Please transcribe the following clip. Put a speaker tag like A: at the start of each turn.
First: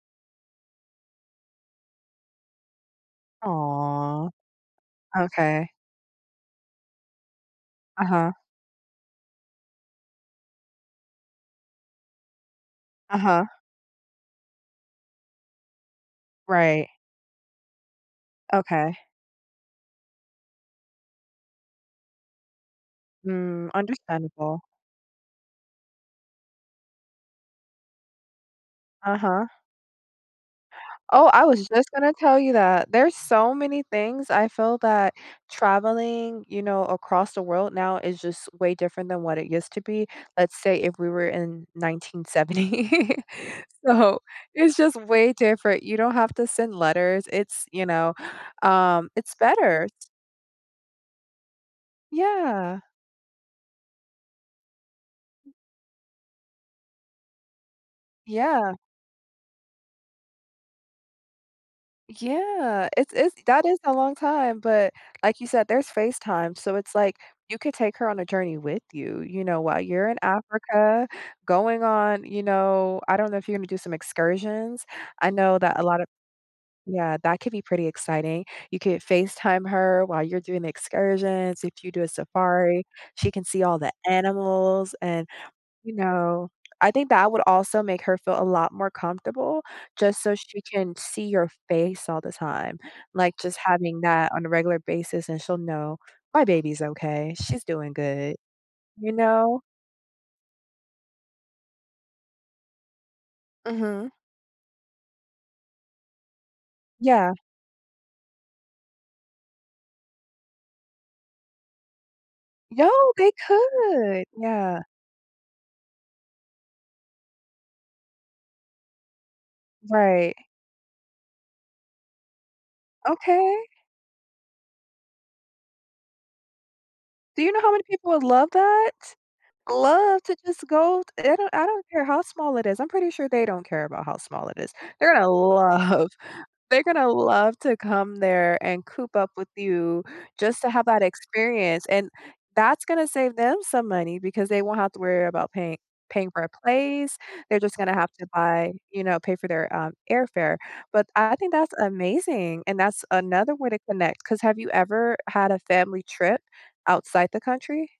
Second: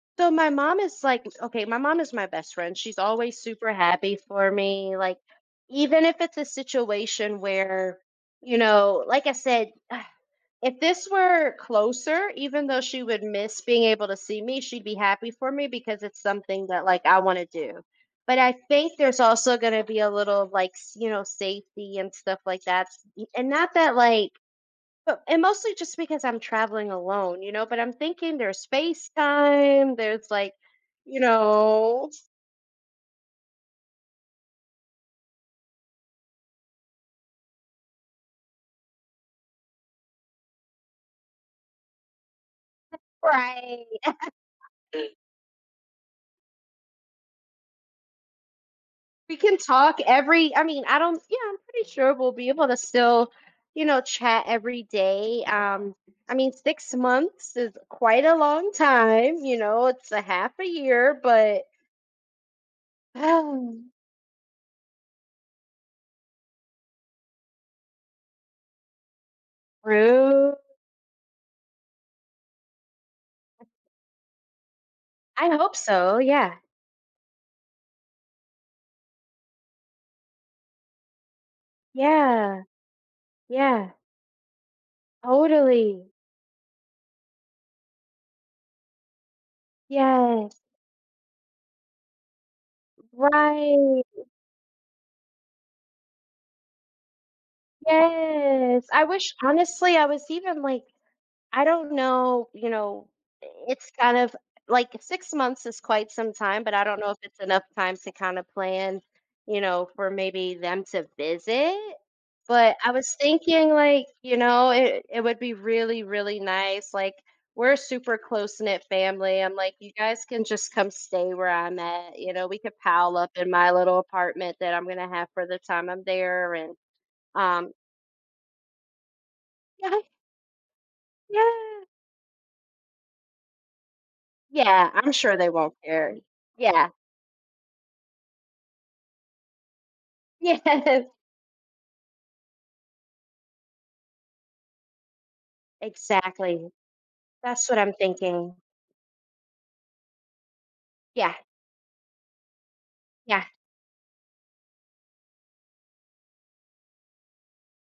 A: So, my mom is like Okay, my mom is my best friend, she's always super happy
B: Aw.
A: for me, like,
B: Okay.
A: even if it's a situation where,
B: Uh-huh.
A: you know, like I said, uh, if this were closer, even though she would
B: Uh-huh.
A: miss being able to see me, she'd be happy for me because it's something that,
B: Right.
A: like, I wanna do. But I think
B: Okay.
A: there's also gonna be a little like s you know, safety and stuff like that s e and
B: Hmm,
A: not that like
B: understandable.
A: but and mostly just because I'm traveling alone, you know, but I'm thinking there's
B: Uh-huh.
A: FaceTime, there's like, you
B: Oh, I was just
A: know
B: gonna tell you that. There's so many things I feel that traveling, you know, across the world now is just way different than what it used to be. Let's say if we were in 1970.
A: Right.
B: So, it's just way different. You don't have to send letters. It's, you know, um, it's
A: We can
B: better
A: talk
B: s
A: every I mean, I don't, yeah, I'm pretty sure we'll be able to
B: Yeah.
A: still, you know, chat every day, um, I mean, 6 months is quite a long
B: Yeah.
A: time, you know, it's a half a year, but
B: Yeah, it's it's that is a long time, but, like you said, there's FaceTime, so it's like, you could take her on a journey with you, you know, while you're in
A: True.
B: Africa, going on, you know I don't know if you're gonna do some excursions. I
A: I
B: know
A: hope
B: that a lot of
A: so, yeah.
B: Yeah, that could be pretty exciting. You could FaceTime her while you're doing the excursions. If you do a
A: Yeah.
B: safari, she can see all the
A: Yeah.
B: animals and, you
A: Totally.
B: know, I think that would also make her feel a lot more comfortable, just so
A: Yes.
B: she can see your face all the time. Like, just having
A: Right.
B: that on a regular basis, and she'll know, "My baby's okay, she's doing good,"
A: Yes. I
B: you
A: wish
B: know?
A: honestly, I was even like, I don't know, you know, i it's
B: Mhm.
A: kind of, like, 6 months is quite some time, but I don't know if
B: Yeah.
A: it's enough time to kinda plan, you know, for maybe them to visit. But
B: Yo,
A: I was
B: they
A: thinking, like,
B: could.
A: you know,
B: Yeah.
A: it it would be really, really nice, like, we're a super close-knit family. I'm like, you guys
B: Right.
A: can just come stay where I'm at. You know, we could pile up in
B: Okay.
A: my little apartment that I'm gonna have for the time I'm there, and,
B: Do you know how
A: um
B: many people would love that?
A: Uh-huh.
B: Love to just go t they don't I
A: Yeah.
B: don't care how small it is. I'm pretty sure they don't care about how small it is.
A: Yeah, I'm
B: They're gonna
A: sure they won't
B: love
A: care,
B: they're
A: yeah.
B: gonna love to come there and coop up with you just to have that
A: Yes.
B: experience, and that's gonna save them some money, because they won't have to worry about pay paying for a
A: Exactly.
B: place. They're
A: That's
B: just
A: what
B: gonna
A: I'm
B: have to
A: thinking.
B: buy you know, pay for their, um, airfare. But
A: Yeah.
B: I think that's amazing, and that's
A: Yeah.
B: another way to connect, 'cause have you ever had a family trip outside the country?